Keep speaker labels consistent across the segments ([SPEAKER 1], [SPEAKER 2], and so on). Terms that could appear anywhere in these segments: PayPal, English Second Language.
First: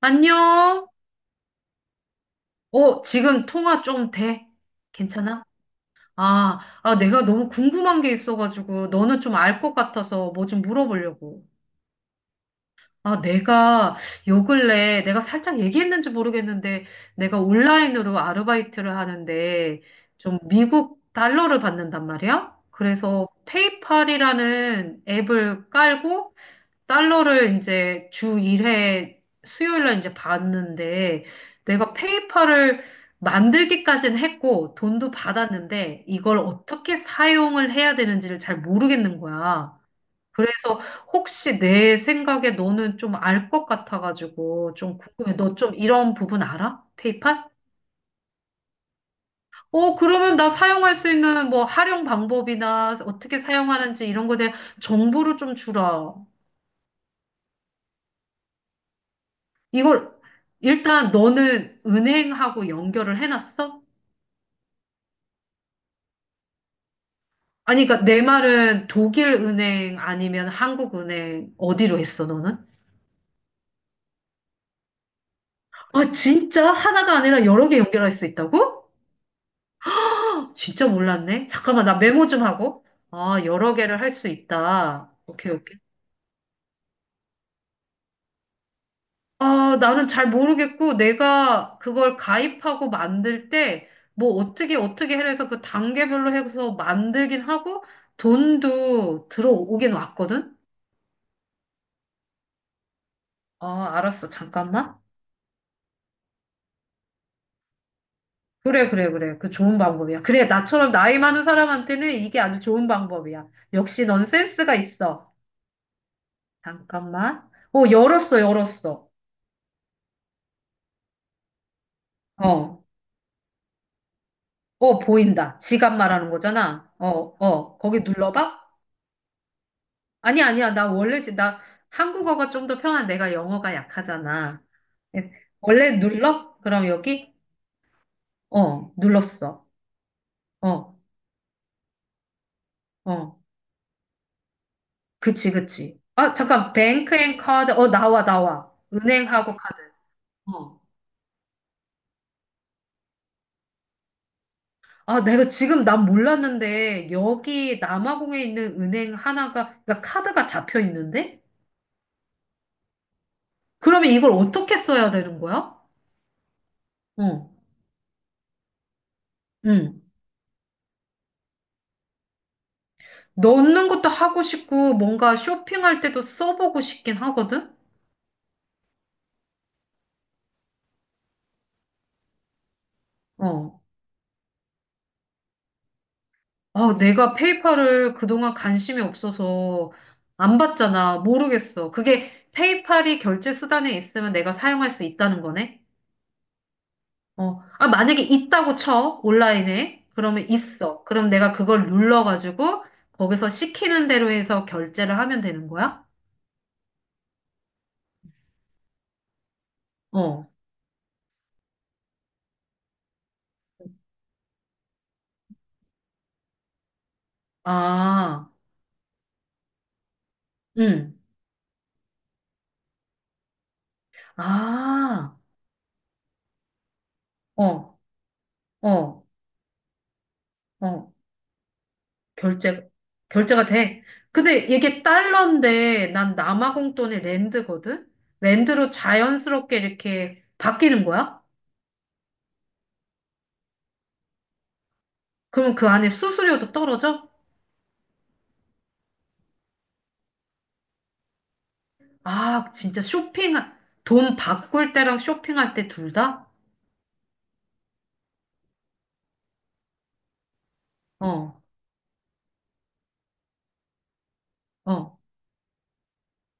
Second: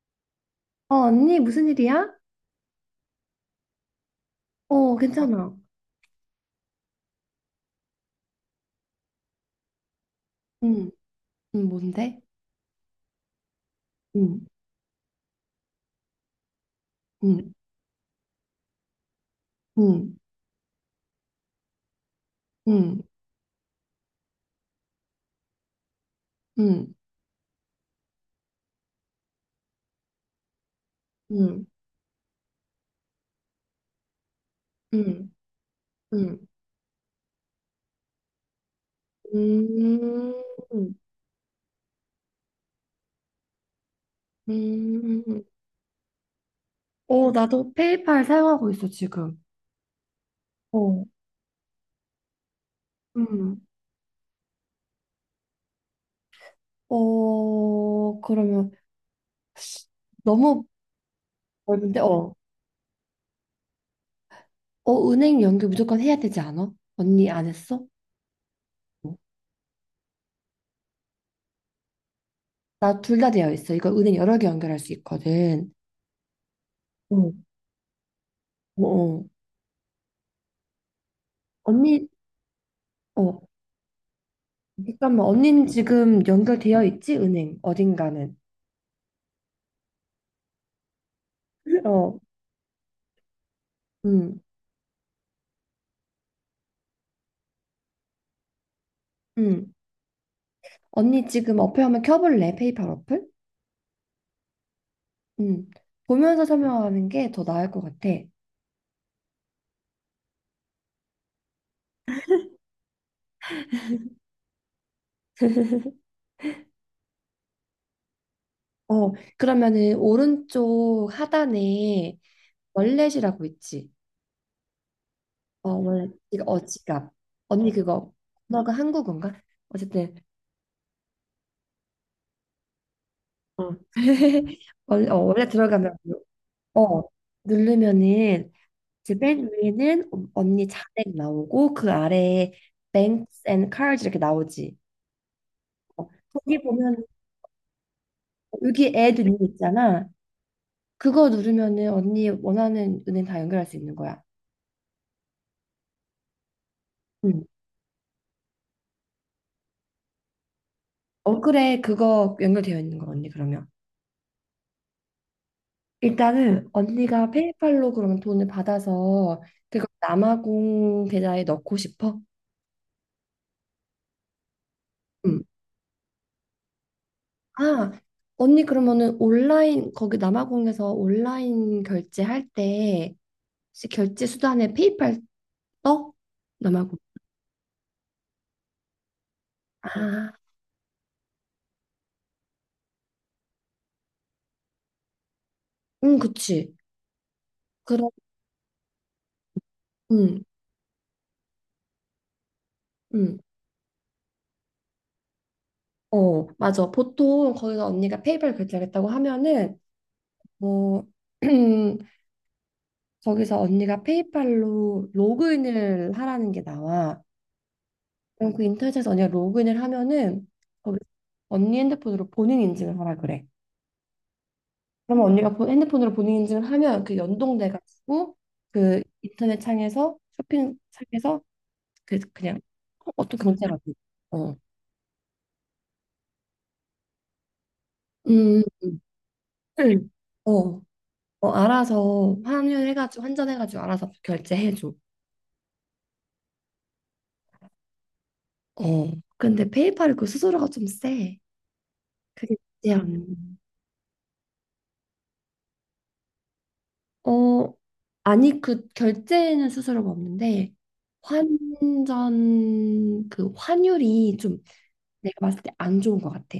[SPEAKER 1] 안녕?
[SPEAKER 2] 어, 언니, 무슨 일이야?
[SPEAKER 1] 어, 지금 통화 좀 돼?
[SPEAKER 2] 어, 어,
[SPEAKER 1] 괜찮아?
[SPEAKER 2] 괜찮아.
[SPEAKER 1] 아, 내가 너무 궁금한 게 있어가지고, 너는 좀 알 것 같아서 뭐 좀
[SPEAKER 2] 응,
[SPEAKER 1] 물어보려고.
[SPEAKER 2] 응, 뭔데?
[SPEAKER 1] 아, 내가
[SPEAKER 2] 응,
[SPEAKER 1] 요 근래, 내가 살짝 얘기했는지 모르겠는데, 내가
[SPEAKER 2] 응,
[SPEAKER 1] 온라인으로 아르바이트를 하는데,
[SPEAKER 2] 응,
[SPEAKER 1] 좀 미국 달러를 받는단 말이야?
[SPEAKER 2] 응,
[SPEAKER 1] 그래서 페이팔이라는 앱을 깔고,
[SPEAKER 2] 응,
[SPEAKER 1] 달러를 이제 주 1회 수요일 날 이제 받는데
[SPEAKER 2] 응,
[SPEAKER 1] 내가 페이팔을 만들기까지는 했고 돈도
[SPEAKER 2] 응,
[SPEAKER 1] 받았는데 이걸
[SPEAKER 2] 응,
[SPEAKER 1] 어떻게 사용을 해야 되는지를 잘 모르겠는 거야. 그래서
[SPEAKER 2] 음,
[SPEAKER 1] 혹시 내 생각에 너는 좀 알 것 같아가지고 좀 궁금해.
[SPEAKER 2] 음.
[SPEAKER 1] 너 좀 이런 부분 알아?
[SPEAKER 2] 어,
[SPEAKER 1] 페이팔?
[SPEAKER 2] 나도 페이팔 사용하고 있어, 지금.
[SPEAKER 1] 어, 그러면 나 사용할
[SPEAKER 2] 어,
[SPEAKER 1] 수 있는 뭐 활용 방법이나 어떻게
[SPEAKER 2] 음.
[SPEAKER 1] 사용하는지 이런 거에 대한 정보를 좀 주라.
[SPEAKER 2] 어, 그러면
[SPEAKER 1] 이걸
[SPEAKER 2] 너무
[SPEAKER 1] 일단 너는
[SPEAKER 2] 넓은데, 어,
[SPEAKER 1] 은행하고 연결을 해놨어?
[SPEAKER 2] 어, 은행 연결 무조건 해야 되지 않아? 언니 안 했어?
[SPEAKER 1] 아니, 그러니까 내 말은
[SPEAKER 2] 어.
[SPEAKER 1] 독일 은행 아니면 한국 은행 어디로 했어, 너는?
[SPEAKER 2] 나둘 다 되어 있어. 이거 은행 여러 개 연결할 수 있거든.
[SPEAKER 1] 아, 진짜? 하나가
[SPEAKER 2] 어.
[SPEAKER 1] 아니라 여러 개 연결할 수
[SPEAKER 2] 어,
[SPEAKER 1] 있다고?
[SPEAKER 2] 어.
[SPEAKER 1] 아, 진짜 몰랐네. 잠깐만, 나
[SPEAKER 2] 언니,
[SPEAKER 1] 메모 좀 하고.
[SPEAKER 2] 어,
[SPEAKER 1] 아, 여러 개를 할 수 있다.
[SPEAKER 2] 잠깐만,
[SPEAKER 1] 오케이,
[SPEAKER 2] 언니는
[SPEAKER 1] 오케이.
[SPEAKER 2] 지금 연결되어 있지? 은행, 어딘가는.
[SPEAKER 1] 아, 나는 잘 모르겠고, 내가 그걸
[SPEAKER 2] 어,
[SPEAKER 1] 가입하고 만들 때, 뭐,
[SPEAKER 2] 응,
[SPEAKER 1] 어떻게, 어떻게 해서 그 단계별로 해서 만들긴 하고, 돈도
[SPEAKER 2] 응.
[SPEAKER 1] 들어오긴 왔거든?
[SPEAKER 2] 언니 지금 어플 한번 켜볼래? 페이팔 어플?
[SPEAKER 1] 아, 알았어. 잠깐만.
[SPEAKER 2] 응. 보면서 설명하는 게 더 나을 것 같아.
[SPEAKER 1] 그래, 그래, 그래. 그 좋은 방법이야. 그래, 나처럼 나이 많은 사람한테는 이게 아주 좋은 방법이야. 역시 넌 센스가 있어. 잠깐만. 어, 열었어, 열었어.
[SPEAKER 2] 어, 그러면은 오른쪽 하단에
[SPEAKER 1] 어,
[SPEAKER 2] 월렛이라고 있지?
[SPEAKER 1] 어, 보인다.
[SPEAKER 2] 어,
[SPEAKER 1] 지갑
[SPEAKER 2] 월렛,
[SPEAKER 1] 말하는
[SPEAKER 2] 이거
[SPEAKER 1] 거잖아. 어,
[SPEAKER 2] 지갑. 언니
[SPEAKER 1] 어, 거기
[SPEAKER 2] 그거,
[SPEAKER 1] 눌러봐?
[SPEAKER 2] 너가 한국어인가? 어쨌든,
[SPEAKER 1] 아니, 아니야. 나 원래, 나 한국어가 좀 더 편한 내가
[SPEAKER 2] 어.
[SPEAKER 1] 영어가 약하잖아. 예,
[SPEAKER 2] 원래 들어가면,
[SPEAKER 1] 원래 눌러? 그럼
[SPEAKER 2] 어,
[SPEAKER 1] 여기?
[SPEAKER 2] 누르면은
[SPEAKER 1] 어,
[SPEAKER 2] 이제 맨
[SPEAKER 1] 눌렀어.
[SPEAKER 2] 위에는 언니
[SPEAKER 1] 어,
[SPEAKER 2] 자택 나오고 그 아래에
[SPEAKER 1] 어.
[SPEAKER 2] Banks and Cars d 이렇게 나오지.
[SPEAKER 1] 그치, 그치.
[SPEAKER 2] 어,
[SPEAKER 1] 아,
[SPEAKER 2] 거기
[SPEAKER 1] 잠깐,
[SPEAKER 2] 보면
[SPEAKER 1] 뱅크 앤 카드. 어, 나와, 나와.
[SPEAKER 2] 여기 add 있는 거
[SPEAKER 1] 은행하고 카드.
[SPEAKER 2] 있잖아.
[SPEAKER 1] 어.
[SPEAKER 2] 그거 누르면은 언니 원하는 은행 다 연결할 수 있는 거야.
[SPEAKER 1] 아, 내가 지금 난 몰랐는데,
[SPEAKER 2] 응.
[SPEAKER 1] 여기 남아공에 있는 은행 하나가, 그러니까 카드가 잡혀
[SPEAKER 2] 어,
[SPEAKER 1] 있는데?
[SPEAKER 2] 그래, 그거 연결되어 있는 거 언니 그러면.
[SPEAKER 1] 그러면 이걸 어떻게 써야 되는 거야?
[SPEAKER 2] 일단은 언니가
[SPEAKER 1] 어,
[SPEAKER 2] 페이팔로 그러면 돈을 받아서 그거
[SPEAKER 1] 응.
[SPEAKER 2] 남아공 계좌에 넣고 싶어?
[SPEAKER 1] 넣는 것도 하고 싶고, 뭔가
[SPEAKER 2] 응.
[SPEAKER 1] 쇼핑할 때도 써보고 싶긴 하거든?
[SPEAKER 2] 아, 언니 그러면은 온라인 거기 남아공에서 온라인 결제할 때
[SPEAKER 1] 어.
[SPEAKER 2] 혹시 결제 수단에 페이팔 떠? 나 말고.
[SPEAKER 1] 아, 내가 페이팔을 그동안 관심이 없어서
[SPEAKER 2] 아,
[SPEAKER 1] 안 봤잖아. 모르겠어. 그게 페이팔이 결제 수단에 있으면 내가 사용할 수 있다는 거네?
[SPEAKER 2] 응, 그치.
[SPEAKER 1] 어, 아,
[SPEAKER 2] 그럼,
[SPEAKER 1] 만약에 있다고 쳐, 온라인에.
[SPEAKER 2] 응,
[SPEAKER 1] 그러면 있어. 그럼 내가 그걸 눌러가지고,
[SPEAKER 2] 응.
[SPEAKER 1] 거기서 시키는 대로 해서 결제를 하면 되는 거야?
[SPEAKER 2] 어, 맞아. 보통 거기서 언니가 페이팔 결제하겠다고 하면은,
[SPEAKER 1] 어,
[SPEAKER 2] 뭐, 거기서 언니가 페이팔로 로그인을 하라는 게 나와. 그럼
[SPEAKER 1] 아,
[SPEAKER 2] 그 인터넷에서 언니가 로그인을 하면은, 거기
[SPEAKER 1] 응,
[SPEAKER 2] 언니 핸드폰으로 본인 인증을 하라 그래. 그러면
[SPEAKER 1] 아,
[SPEAKER 2] 언니가 핸드폰으로 본인 인증을 하면 그
[SPEAKER 1] 어,
[SPEAKER 2] 연동돼가지고, 그
[SPEAKER 1] 어,
[SPEAKER 2] 인터넷 창에서, 쇼핑
[SPEAKER 1] 어,
[SPEAKER 2] 창에서 그래서 그냥
[SPEAKER 1] 결제,
[SPEAKER 2] 어떤
[SPEAKER 1] 결제가
[SPEAKER 2] 경제가 돼.
[SPEAKER 1] 돼.
[SPEAKER 2] 어.
[SPEAKER 1] 근데 이게 달러인데, 난 남아공돈이 랜드거든?
[SPEAKER 2] 음.
[SPEAKER 1] 랜드로 자연스럽게
[SPEAKER 2] 응.
[SPEAKER 1] 이렇게
[SPEAKER 2] 어.
[SPEAKER 1] 바뀌는 거야?
[SPEAKER 2] 어, 알아서 환율해가지고 환전해가지고 알아서 결제해줘.
[SPEAKER 1] 그러면 그 안에 수수료도 떨어져?
[SPEAKER 2] 어. 근데 페이팔이 그 수수료가 좀 세. 그게
[SPEAKER 1] 아,
[SPEAKER 2] 문제야.
[SPEAKER 1] 진짜 쇼핑,
[SPEAKER 2] 음.
[SPEAKER 1] 돈 바꿀 때랑 쇼핑할 때 둘 다?
[SPEAKER 2] 어. 아니, 그 결제는 수수료가 없는데
[SPEAKER 1] 어,
[SPEAKER 2] 환전 그 환율이 좀
[SPEAKER 1] 어.
[SPEAKER 2] 내가 봤을 때 안 좋은 것 같아.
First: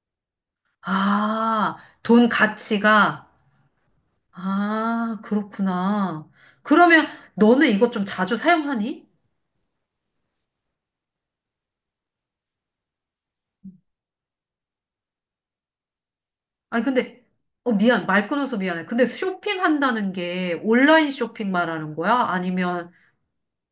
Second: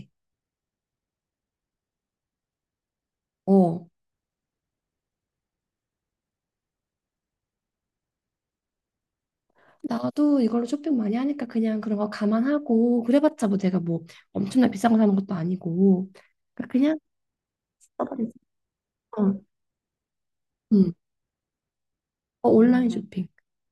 [SPEAKER 1] 아, 돈 가치가,
[SPEAKER 2] 어.
[SPEAKER 1] 아, 그렇구나. 그러면 너는 이거 좀 자주 사용하니?
[SPEAKER 2] 나도 이걸로 쇼핑 많이 하니까 그냥 그런 거 감안하고 그래봤자 뭐 내가 뭐 엄청나 비싼 거 사는 것도 아니고 그러니까
[SPEAKER 1] 아니,
[SPEAKER 2] 그냥
[SPEAKER 1] 근데, 어,
[SPEAKER 2] 써
[SPEAKER 1] 미안,
[SPEAKER 2] 버리
[SPEAKER 1] 말 끊어서 미안해. 근데
[SPEAKER 2] 어,
[SPEAKER 1] 쇼핑한다는 게
[SPEAKER 2] 음.
[SPEAKER 1] 온라인 쇼핑 말하는 거야?
[SPEAKER 2] 어, 온라인
[SPEAKER 1] 아니면,
[SPEAKER 2] 쇼핑.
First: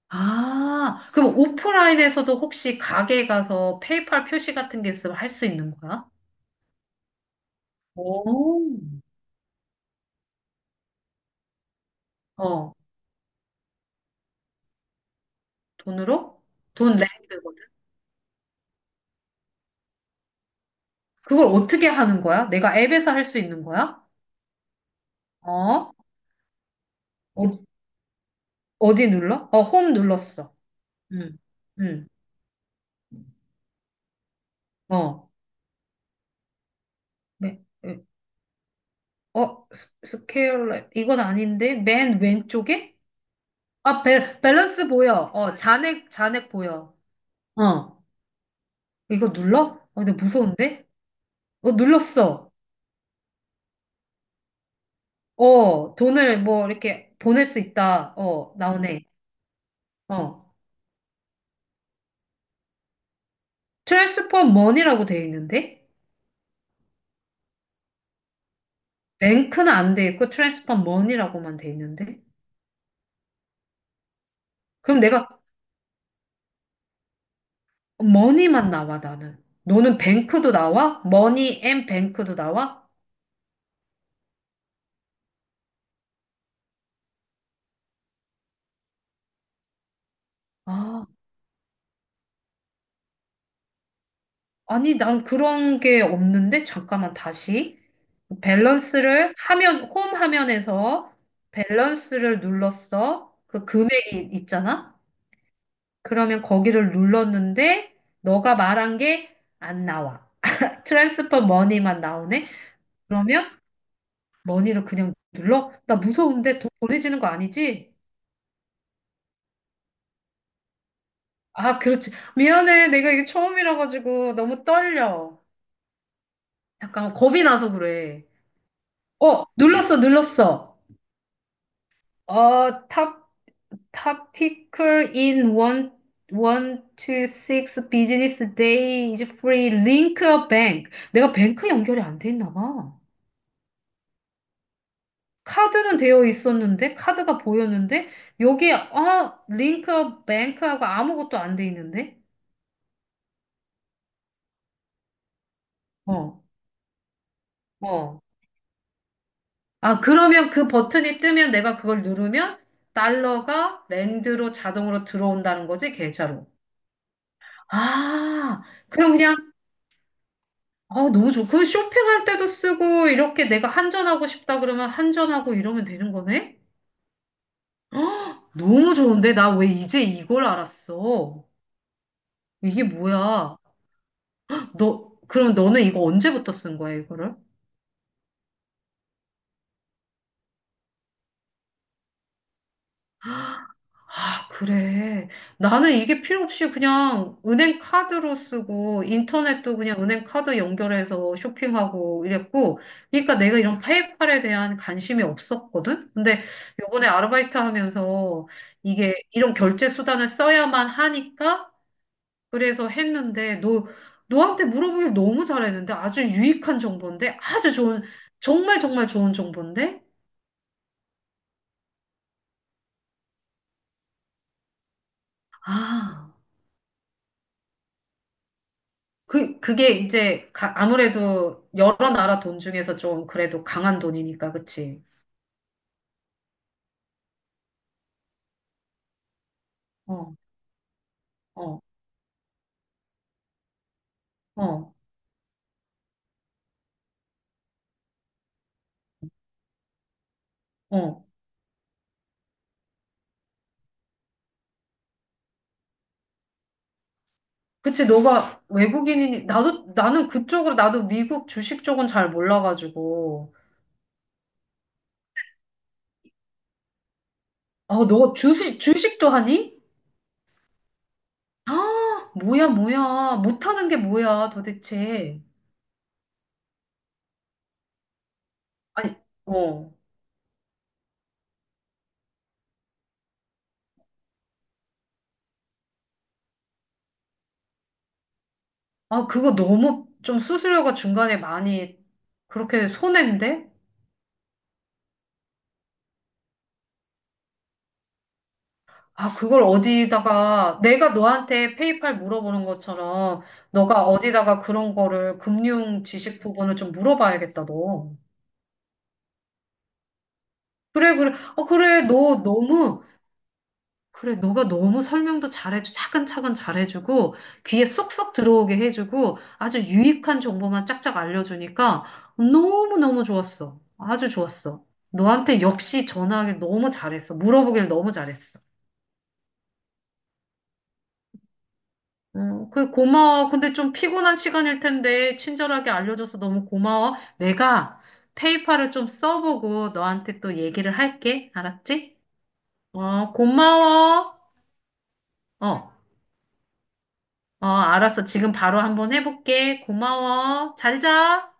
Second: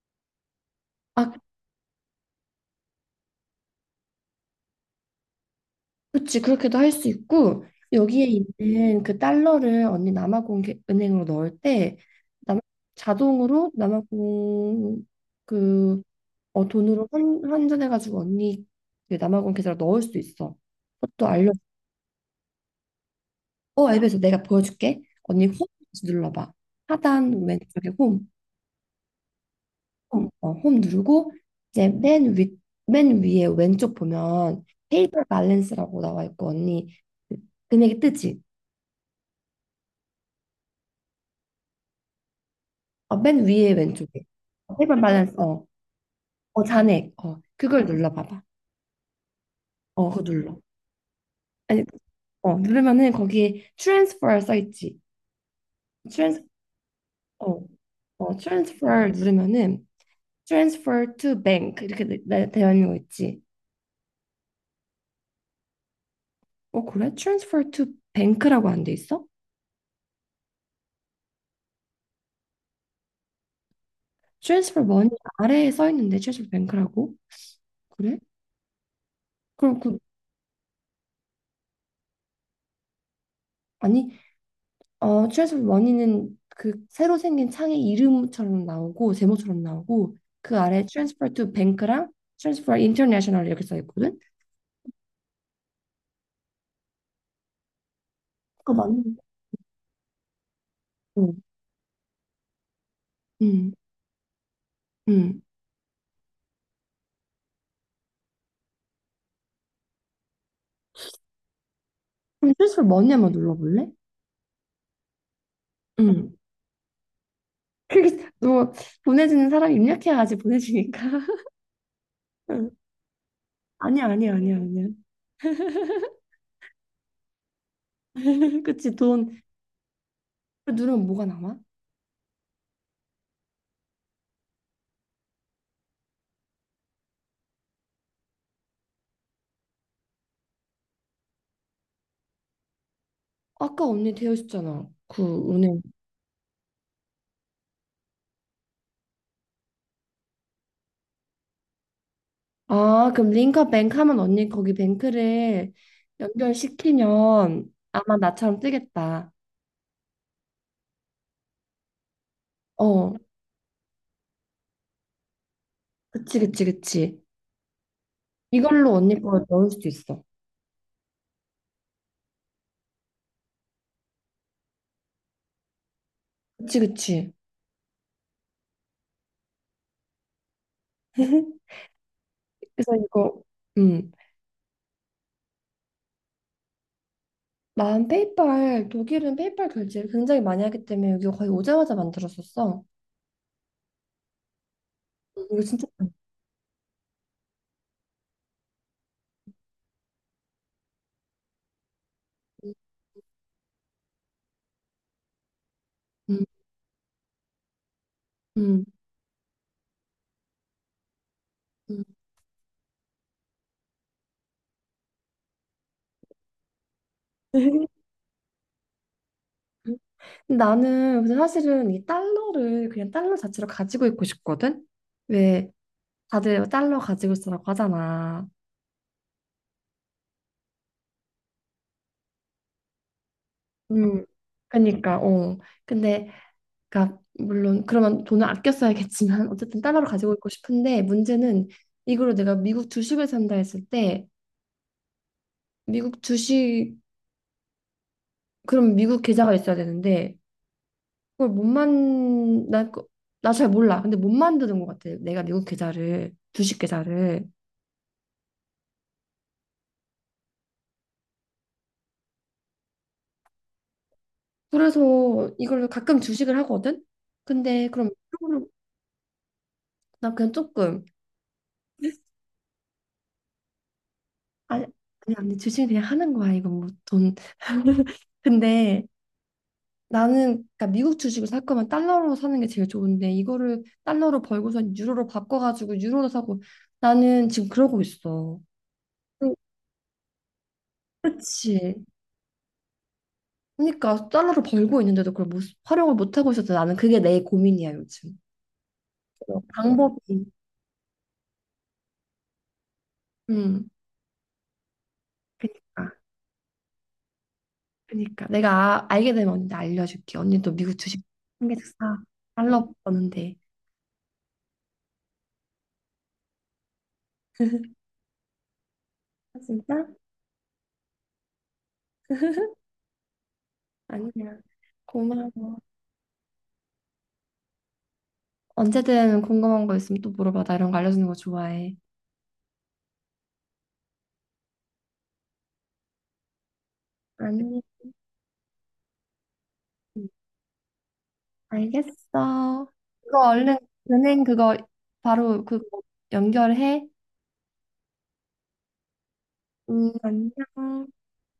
[SPEAKER 1] 아,
[SPEAKER 2] 아,
[SPEAKER 1] 그럼 오프라인에서도 혹시 가게 가서 페이팔 표시 같은 게 있으면 할 수 있는 거야?
[SPEAKER 2] 그렇지, 그렇게도 할 수 있고, 여기에
[SPEAKER 1] 오.
[SPEAKER 2] 있는 그 달러를 언니 남아공은행으로 넣을 때, 남,
[SPEAKER 1] 어,
[SPEAKER 2] 자동으로 남아공 그,
[SPEAKER 1] 돈으로? 돈
[SPEAKER 2] 돈으로 환,
[SPEAKER 1] 렌트거든?
[SPEAKER 2] 환전해가지고 언니 그 남아공 계좌로 넣을 수 있어. 그것도
[SPEAKER 1] 그걸
[SPEAKER 2] 알려.
[SPEAKER 1] 어떻게 하는 거야? 내가 앱에서 할 수 있는
[SPEAKER 2] 어,
[SPEAKER 1] 거야?
[SPEAKER 2] 앱에서 내가 보여줄게. 언니 홈
[SPEAKER 1] 어?
[SPEAKER 2] 눌러봐. 하단
[SPEAKER 1] 어디
[SPEAKER 2] 왼쪽에 홈.
[SPEAKER 1] 어디 눌러? 어, 홈
[SPEAKER 2] 홈, 어,
[SPEAKER 1] 눌렀어.
[SPEAKER 2] 홈 누르고
[SPEAKER 1] 응,
[SPEAKER 2] 이제
[SPEAKER 1] 응,
[SPEAKER 2] 맨 위에 왼쪽 보면 페이퍼
[SPEAKER 1] 어.
[SPEAKER 2] 밸런스라고 나와 있고 언니 그
[SPEAKER 1] 매,
[SPEAKER 2] 금액이 뜨지?
[SPEAKER 1] 어, 스케일러, 이건 아닌데? 맨 왼쪽에?
[SPEAKER 2] 어, 맨 위에
[SPEAKER 1] 아,
[SPEAKER 2] 왼쪽에
[SPEAKER 1] 밸, 밸런스
[SPEAKER 2] 페이퍼
[SPEAKER 1] 보여.
[SPEAKER 2] 밸런스
[SPEAKER 1] 어, 잔액, 잔액 보여.
[SPEAKER 2] 잔액 그걸
[SPEAKER 1] 어,
[SPEAKER 2] 눌러봐봐.
[SPEAKER 1] 이거 눌러? 어,
[SPEAKER 2] 어,
[SPEAKER 1] 근데
[SPEAKER 2] 그거 눌러.
[SPEAKER 1] 무서운데? 어,
[SPEAKER 2] 아니,
[SPEAKER 1] 눌렀어.
[SPEAKER 2] 누르면은 거기에 transfer 써 있지.
[SPEAKER 1] 어, 돈을
[SPEAKER 2] 트랜스
[SPEAKER 1] 뭐 이렇게
[SPEAKER 2] 어,
[SPEAKER 1] 보낼 수 있다.
[SPEAKER 2] 어
[SPEAKER 1] 어, 나오네.
[SPEAKER 2] transfer 누르면은
[SPEAKER 1] 어.
[SPEAKER 2] transfer to bank 이렇게 되어 있는 거 있지.
[SPEAKER 1] 트랜스퍼 머니라고 돼 있는데?
[SPEAKER 2] 어, 그래, transfer to bank라고 안돼 있어?
[SPEAKER 1] 뱅크는 안 돼 있고 트랜스퍼 머니라고만 돼 있는데?
[SPEAKER 2] transfer
[SPEAKER 1] 그럼
[SPEAKER 2] money
[SPEAKER 1] 내가
[SPEAKER 2] 아래에 써 있는데 transfer bank라고? 그래?
[SPEAKER 1] 머니만 나와, 나는.
[SPEAKER 2] 그럼
[SPEAKER 1] 너는
[SPEAKER 2] 그,
[SPEAKER 1] 뱅크도 나와? 머니 앤 뱅크도 나와?
[SPEAKER 2] 아니, 트랜스포머 원이는 그 새로 생긴 창의 이름처럼 나오고 제목처럼 나오고 그 아래
[SPEAKER 1] 아,
[SPEAKER 2] 트랜스퍼 투 뱅크랑 트랜스퍼 인터내셔널 이렇게 써 있거든.
[SPEAKER 1] 아니, 난 그런 게 없는데? 잠깐만, 다시.
[SPEAKER 2] 그거 맞는 거.
[SPEAKER 1] 밸런스를 화면, 홈 화면에서 밸런스를 눌렀어. 그
[SPEAKER 2] 응.
[SPEAKER 1] 금액이 있잖아?
[SPEAKER 2] 응.
[SPEAKER 1] 그러면 거기를 눌렀는데, 너가 말한 게 안 나와. 트랜스퍼 머니만 나오네?
[SPEAKER 2] 그럼 트랜스퍼 원이 한번
[SPEAKER 1] 그러면
[SPEAKER 2] 눌러볼래?
[SPEAKER 1] 머니를 그냥 눌러? 나
[SPEAKER 2] 응.
[SPEAKER 1] 무서운데 돈 보내지는 거 아니지?
[SPEAKER 2] 그게 너 보내주는 사람이 입력해야지 보내주니까.
[SPEAKER 1] 아, 그렇지.
[SPEAKER 2] 응.
[SPEAKER 1] 미안해. 내가 이게 처음이라
[SPEAKER 2] 아니야, 아니야,
[SPEAKER 1] 가지고
[SPEAKER 2] 아니야,
[SPEAKER 1] 너무
[SPEAKER 2] 아니야.
[SPEAKER 1] 떨려. 약간 겁이 나서 그래.
[SPEAKER 2] 그치, 돈
[SPEAKER 1] 어, 눌렀어,
[SPEAKER 2] 그
[SPEAKER 1] 눌렀어.
[SPEAKER 2] 누르면 뭐가 남아?
[SPEAKER 1] 어, topical in one, one to six business day is free. Link a bank. 내가 뱅크 연결이 안 돼 있나 봐.
[SPEAKER 2] 아까 언니 되어 있었잖아. 그 은행.
[SPEAKER 1] 카드는 되어 있었는데, 카드가 보였는데, 여기에, 어, 링크 뱅크하고 아무것도 안 돼 있는데?
[SPEAKER 2] 아, 그럼 링커뱅크 하면 언니 거기 뱅크를
[SPEAKER 1] 어,
[SPEAKER 2] 연결시키면 아마
[SPEAKER 1] 어.
[SPEAKER 2] 나처럼 뜨겠다.
[SPEAKER 1] 아, 그러면 그 버튼이 뜨면 내가 그걸 누르면
[SPEAKER 2] 어,
[SPEAKER 1] 달러가 랜드로 자동으로 들어온다는 거지,
[SPEAKER 2] 그치,
[SPEAKER 1] 계좌로.
[SPEAKER 2] 그치, 그치.
[SPEAKER 1] 아,
[SPEAKER 2] 이걸로
[SPEAKER 1] 그럼
[SPEAKER 2] 언니
[SPEAKER 1] 그냥,
[SPEAKER 2] 거 넣을 수도 있어.
[SPEAKER 1] 아, 너무 좋고. 그럼 쇼핑할 때도 쓰고, 이렇게 내가 한전하고 싶다 그러면 한전하고 이러면 되는 거네?
[SPEAKER 2] 그치, 그치.
[SPEAKER 1] 너무 좋은데? 나 왜 이제 이걸 알았어? 이게
[SPEAKER 2] 그래서 이거,
[SPEAKER 1] 뭐야?
[SPEAKER 2] 음.
[SPEAKER 1] 너, 그럼 너는 이거 언제부터 쓴 거야, 이거를?
[SPEAKER 2] 난 페이팔, 독일은 페이팔 결제를 굉장히 많이 하기 때문에 여기 거의 오자마자 만들었었어.
[SPEAKER 1] 아, 그래.
[SPEAKER 2] 이거 진짜,
[SPEAKER 1] 나는
[SPEAKER 2] 많이.
[SPEAKER 1] 이게 필요 없이 그냥 은행 카드로 쓰고 인터넷도 그냥 은행 카드 연결해서 쇼핑하고 이랬고, 그러니까 내가 이런 페이팔에 대한 관심이 없었거든? 근데
[SPEAKER 2] 음,
[SPEAKER 1] 요번에 아르바이트 하면서
[SPEAKER 2] 음,
[SPEAKER 1] 이게 이런 결제 수단을 써야만 하니까
[SPEAKER 2] 음.
[SPEAKER 1] 그래서 했는데 너, 너한테 물어보길 너무 잘했는데 아주 유익한 정보인데 아주 좋은, 정말 정말 좋은 정보인데?
[SPEAKER 2] 나는 근데 사실은 이 달러를 그냥 달러 자체로 가지고 있고 싶거든? 왜
[SPEAKER 1] 아.
[SPEAKER 2] 다들 달러 가지고 있으라고 하잖아.
[SPEAKER 1] 그게 이제 가- 아무래도 여러 나라 돈 중에서 좀 그래도 강한
[SPEAKER 2] 음,
[SPEAKER 1] 돈이니까, 그치?
[SPEAKER 2] 그니까, 어. 근데, 그니까, 물론, 그러면 돈을 아껴 써야겠지만, 어쨌든 달러로 가지고
[SPEAKER 1] 어,
[SPEAKER 2] 있고 싶은데, 문제는
[SPEAKER 1] 어,
[SPEAKER 2] 이걸로 내가 미국 주식을 산다 했을 때,
[SPEAKER 1] 어,
[SPEAKER 2] 미국 주식, 그럼 미국 계좌가 있어야 되는데,
[SPEAKER 1] 어.
[SPEAKER 2] 그걸 못 만, 나, 나 잘 몰라. 근데 못 만드는 것 같아. 내가 미국 계좌를, 주식 계좌를.
[SPEAKER 1] 그치, 너가 외국인이니, 나도, 나는 그쪽으로, 나도 미국 주식 쪽은 잘 몰라가지고.
[SPEAKER 2] 그래서 이걸로 가끔 주식을 하거든? 근데,
[SPEAKER 1] 아,
[SPEAKER 2] 그럼,
[SPEAKER 1] 너
[SPEAKER 2] 이걸로
[SPEAKER 1] 주식, 주식도 하니?
[SPEAKER 2] 나 그냥 조금,
[SPEAKER 1] 아, 뭐야, 뭐야. 못하는 게 뭐야,
[SPEAKER 2] 아,
[SPEAKER 1] 도대체.
[SPEAKER 2] 그냥, 주식 그냥 하는 거야. 이건 뭐 돈. 근데,
[SPEAKER 1] 아니, 어.
[SPEAKER 2] 나는 그러니까 미국 주식을 살 거면 달러로 사는 게 제일 좋은데 이거를 달러로 벌고선 유로로 바꿔가지고 유로로 사고 나는 지금 그러고 있어.
[SPEAKER 1] 아,
[SPEAKER 2] 응,
[SPEAKER 1] 그거 너무 좀 수수료가 중간에 많이
[SPEAKER 2] 그렇지.
[SPEAKER 1] 그렇게 손해인데?
[SPEAKER 2] 그러니까 달러로 벌고 있는데도 그걸 못, 활용을 못 하고 있어서 나는 그게 내 고민이야 요즘.
[SPEAKER 1] 아,
[SPEAKER 2] 그래서
[SPEAKER 1] 그걸
[SPEAKER 2] 방법이.
[SPEAKER 1] 어디다가 내가 너한테 페이팔 물어보는 것처럼
[SPEAKER 2] 음.
[SPEAKER 1] 너가 어디다가 그런 거를 금융
[SPEAKER 2] 그러니까.
[SPEAKER 1] 지식 부분을 좀 물어봐야겠다, 너.
[SPEAKER 2] 그러니까 내가 알게 되면 언니한테 알려줄게. 언니도 미국
[SPEAKER 1] 그래,
[SPEAKER 2] 주식
[SPEAKER 1] 그래. 어,
[SPEAKER 2] 한 개씩
[SPEAKER 1] 그래.
[SPEAKER 2] 사.
[SPEAKER 1] 너
[SPEAKER 2] 달러
[SPEAKER 1] 너무
[SPEAKER 2] 버는데.
[SPEAKER 1] 그래. 너가 너무 설명도 잘해주, 차근차근 잘해주고 귀에 쏙쏙 들어오게 해주고
[SPEAKER 2] 아,
[SPEAKER 1] 아주
[SPEAKER 2] 진짜?
[SPEAKER 1] 유익한 정보만 짝짝 알려주니까 너무너무 좋았어. 아주
[SPEAKER 2] 아니야.
[SPEAKER 1] 좋았어.
[SPEAKER 2] 고마워.
[SPEAKER 1] 너한테 역시 전화하길 너무 잘했어. 물어보길 너무 잘했어.
[SPEAKER 2] 언제든 궁금한 거 있으면 또 물어봐. 나 이런 거 알려주는 거 좋아해.
[SPEAKER 1] 어, 그래, 고마워. 근데 좀 피곤한 시간일 텐데, 친절하게 알려줘서 너무 고마워.
[SPEAKER 2] 아니,
[SPEAKER 1] 내가 페이팔을 좀 써보고 너한테 또 얘기를 할게. 알았지?
[SPEAKER 2] 알겠어.
[SPEAKER 1] 어,
[SPEAKER 2] 그거 얼른,
[SPEAKER 1] 고마워.
[SPEAKER 2] 은행 그거 바로 그거
[SPEAKER 1] 어,
[SPEAKER 2] 연결해.
[SPEAKER 1] 어, 알았어. 지금 바로 한번 해볼게. 고마워. 잘
[SPEAKER 2] 안녕.
[SPEAKER 1] 자.